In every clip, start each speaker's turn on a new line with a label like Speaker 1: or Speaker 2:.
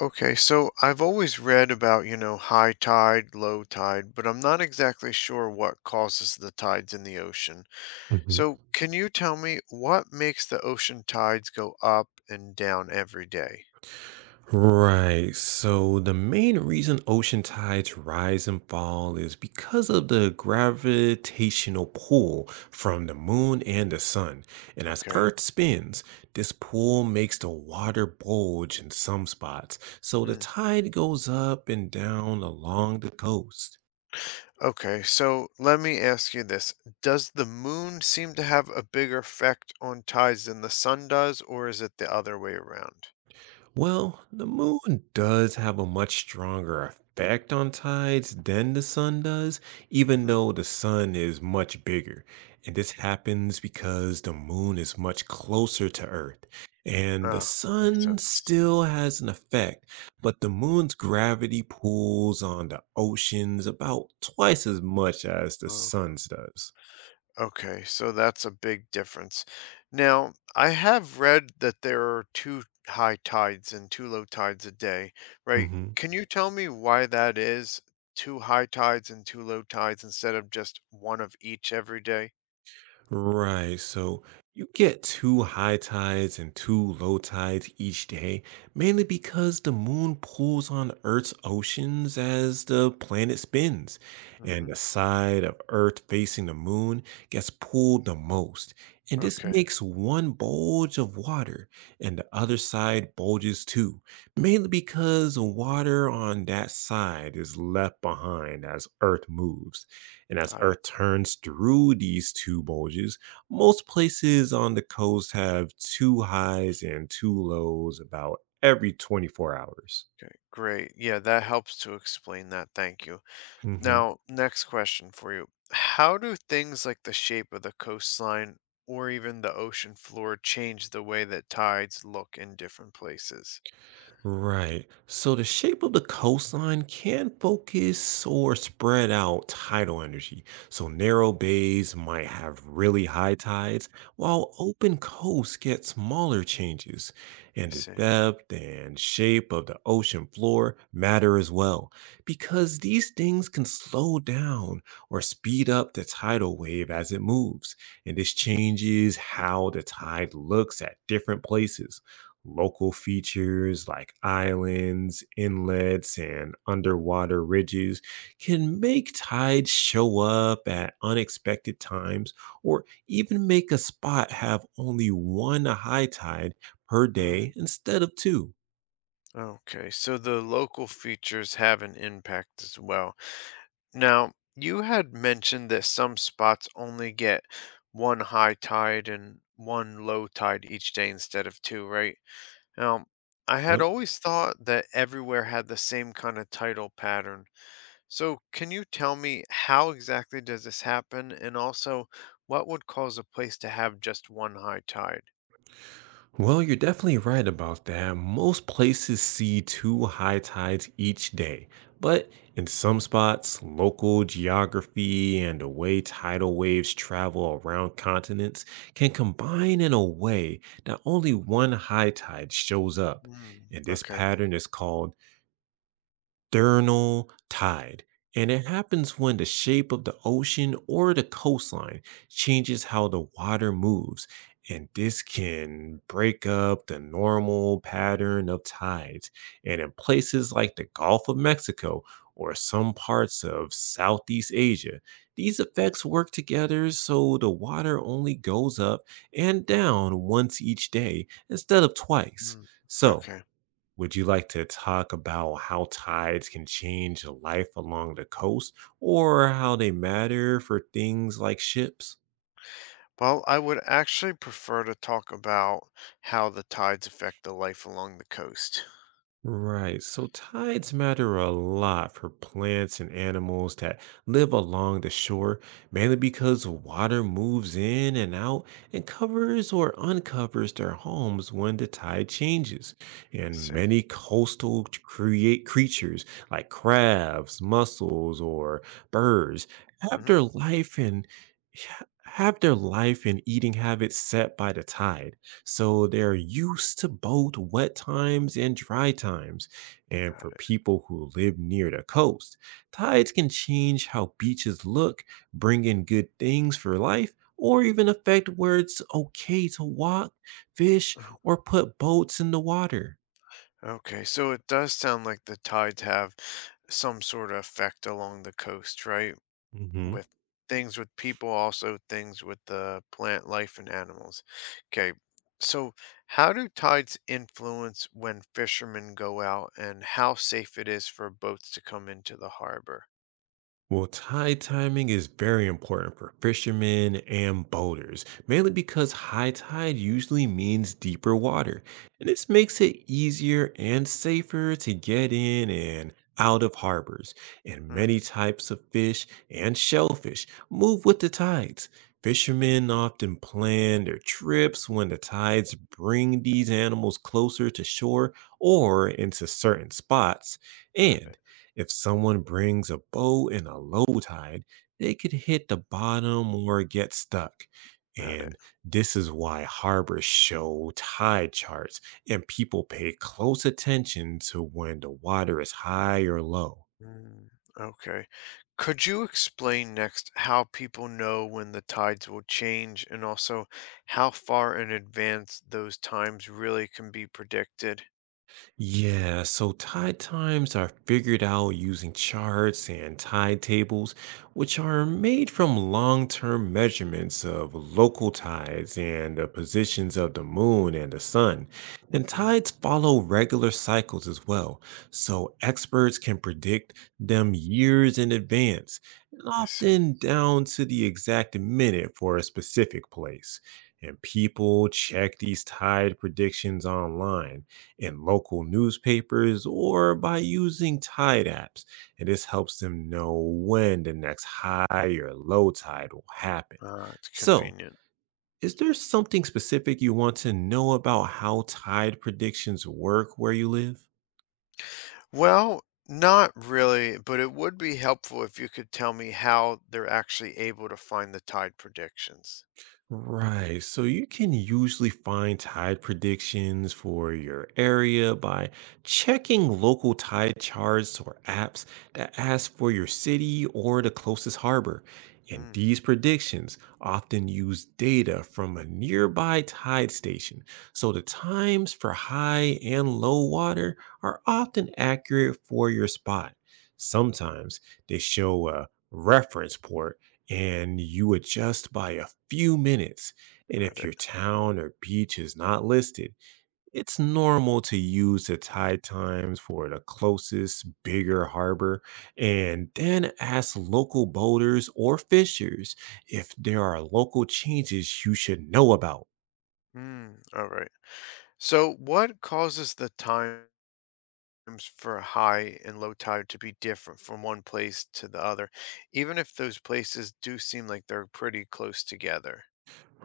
Speaker 1: Okay, so I've always read about, high tide, low tide, but I'm not exactly sure what causes the tides in the ocean.
Speaker 2: Mhm.
Speaker 1: So, can you tell me what makes the ocean tides go up and down every day?
Speaker 2: Right. So the main reason ocean tides rise and fall is because of the gravitational pull from the moon and the sun. And as
Speaker 1: Okay.
Speaker 2: Earth spins, this pull makes the water bulge in some spots. So the
Speaker 1: Hmm.
Speaker 2: tide goes up and down along the coast.
Speaker 1: Okay, so let me ask you this. Does the moon seem to have a bigger effect on tides than the sun does, or is it the other way around?
Speaker 2: Well, the moon does have a much stronger effect on tides than the sun does, even
Speaker 1: Mm-hmm.
Speaker 2: though the sun is much bigger. And this happens because the moon is much closer to Earth. And the
Speaker 1: Ah, makes
Speaker 2: sun
Speaker 1: sense.
Speaker 2: still has an effect, but the moon's gravity pulls on the oceans about twice as much as the sun's does.
Speaker 1: Okay, so that's a big difference. Now, I have read that there are two high tides and two low tides a day, right?
Speaker 2: Mhm.
Speaker 1: Can you tell me why that is? Two high tides and two low tides instead of just one of each every day?
Speaker 2: Right. So you get two high tides and two low tides each day, mainly because the moon pulls on Earth's oceans as the planet spins, and
Speaker 1: Mm-hmm.
Speaker 2: the side of Earth facing the moon gets pulled the most. And this
Speaker 1: Okay,
Speaker 2: makes one bulge of water, and the other side bulges too, mainly because water on that side is left behind as Earth moves. And as
Speaker 1: got it.
Speaker 2: Earth turns through these two bulges, most places on the coast have two highs and two lows about every 24 hours.
Speaker 1: Okay, great. Yeah, that helps to explain that. Thank you.
Speaker 2: Hmm.
Speaker 1: Now, next question for you. How do things like the shape of the coastline or even the ocean floor change the way that tides look in different places?
Speaker 2: Right. So the shape of the coastline can focus or spread out tidal energy. So narrow bays might have really high tides, while open coasts get smaller changes.
Speaker 1: I
Speaker 2: And the
Speaker 1: see.
Speaker 2: depth and shape of the ocean floor matter as well, because these things can slow down or speed up the tidal wave as it moves. And this changes how the tide looks at different places. Local features like islands, inlets, and underwater ridges can make tides show up at unexpected times or even make a spot have only one high tide per
Speaker 1: Hmm.
Speaker 2: day instead of two.
Speaker 1: Okay, so the local features have an impact as well. Now, you had mentioned that some spots only get one high tide and one low tide each day instead of two, right? Now, I had
Speaker 2: Yep.
Speaker 1: always thought that everywhere had the same kind of tidal pattern. So, can you tell me how exactly does this happen and also what would cause a place to have just one high tide?
Speaker 2: Well, you're definitely right about that. Most places see two high tides each day, but in some spots, local geography and the way tidal waves travel around continents can combine in a way that only one high tide shows up.
Speaker 1: Mm,
Speaker 2: And this
Speaker 1: okay.
Speaker 2: pattern is called external tide, and it happens when the shape of the ocean or the coastline changes how the water moves. And this can break up the normal pattern of tides. And in places like the Gulf of Mexico or some parts of Southeast Asia, these effects work together so the water only goes up and down once each day instead of twice.
Speaker 1: Mm,
Speaker 2: So,
Speaker 1: okay.
Speaker 2: would you like to talk about how tides can change life along the coast or how they matter for things like ships?
Speaker 1: Well, I would actually prefer to talk about how the tides affect the life along the coast.
Speaker 2: Right. So tides matter a lot for plants and animals that live along the shore, mainly because water moves in and out and covers or uncovers their homes when the tide changes.
Speaker 1: I
Speaker 2: And
Speaker 1: see.
Speaker 2: many coastal t- create creatures like crabs, mussels, or birds have
Speaker 1: Hmm.
Speaker 2: their life and have their life and eating habits set by the tide. So they're used to both wet times and dry times. And
Speaker 1: Got
Speaker 2: for people who live near the coast, tides can change how beaches look, bring in good things for life, or even affect where it's okay to walk, fish,
Speaker 1: it.
Speaker 2: or put boats in the water.
Speaker 1: Okay, so it does sound like the tides have some sort of effect along the coast, right?
Speaker 2: Hmm.
Speaker 1: With things with people, also things with the plant life and animals. Okay, so how do tides influence when fishermen go out and how safe it is for boats to come into the harbor?
Speaker 2: Well, tide timing is very important for fishermen and boaters, mainly because high tide usually means deeper water, and this makes it easier and safer to get in and out of harbors. And
Speaker 1: Mm,
Speaker 2: many types of fish and shellfish move with the tides. Fishermen often plan their trips when the tides bring these animals closer to shore or into certain spots.
Speaker 1: got
Speaker 2: And
Speaker 1: it,
Speaker 2: if someone brings a boat in a low tide, they could hit the bottom or get stuck.
Speaker 1: got it.
Speaker 2: And this is why harbors show tide charts and people pay close attention to when the water is high or low.
Speaker 1: Mm, okay. Could you explain next how people know when the tides will change and also how far in advance those times really can be predicted?
Speaker 2: Yeah, so tide times are figured out using charts and tide tables, which are made from long term measurements of local tides and the positions of the moon and the sun. And
Speaker 1: Hmm.
Speaker 2: tides follow regular cycles as well, so experts can predict them years in advance, and
Speaker 1: I see.
Speaker 2: often down to the exact minute for a specific place. And people check these tide predictions online in local newspapers or by using tide apps. And this helps them know when the next high or low tide will happen.
Speaker 1: Ah, it's
Speaker 2: So,
Speaker 1: convenient.
Speaker 2: is there something specific you want to know about how tide predictions work where you live?
Speaker 1: Well, not really, but it would be helpful if you could tell me how they're actually able to find the tide predictions.
Speaker 2: Right. So you can usually find tide predictions for your area by checking local tide charts or apps that ask for your city or the closest harbor. And
Speaker 1: Mm,
Speaker 2: these predictions often use data from a nearby tide station. So the times for high and low water are often accurate for your spot. Sometimes they show a reference port and you adjust by a few minutes. And
Speaker 1: got
Speaker 2: if
Speaker 1: it.
Speaker 2: your town or beach is not listed, it's normal to use the tide times for the closest bigger harbor and then ask local boaters or fishers if there are local changes you should know about.
Speaker 1: Mm, all right. So, what causes the time? Terms for high and low tide to be different from one place to the other, even if those places do seem like they're pretty close together.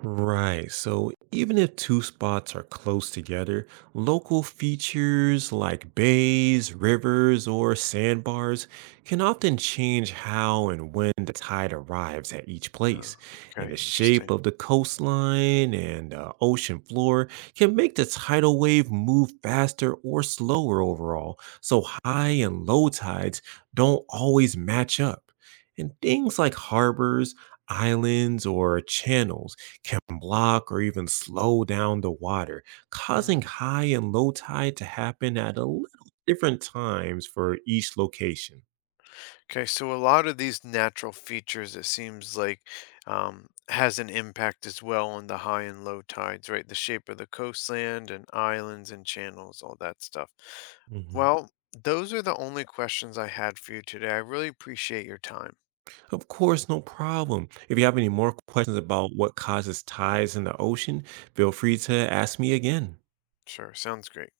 Speaker 2: Right. So even if two spots are close together, local features like bays, rivers, or sandbars can often change how and when the tide arrives at each
Speaker 1: Oh,
Speaker 2: place. And
Speaker 1: okay,
Speaker 2: the shape
Speaker 1: interesting.
Speaker 2: of the coastline and the ocean floor can make the tidal wave move faster or slower overall. So high and low tides don't always match up. And things like harbors, islands, or channels can block or even slow down the water, causing
Speaker 1: Mm.
Speaker 2: high and low tide to happen at a little different times for each location.
Speaker 1: Okay, so a lot of these natural features, it seems like, has an impact as well on the high and low tides, right? The shape of the coastland and islands and channels, all that stuff.
Speaker 2: Hmm.
Speaker 1: Well, those are the only questions I had for you today. I really appreciate your time.
Speaker 2: Of course, no problem. If you have any more questions about what causes tides in the ocean, feel free to ask me again.
Speaker 1: Sure, sounds great.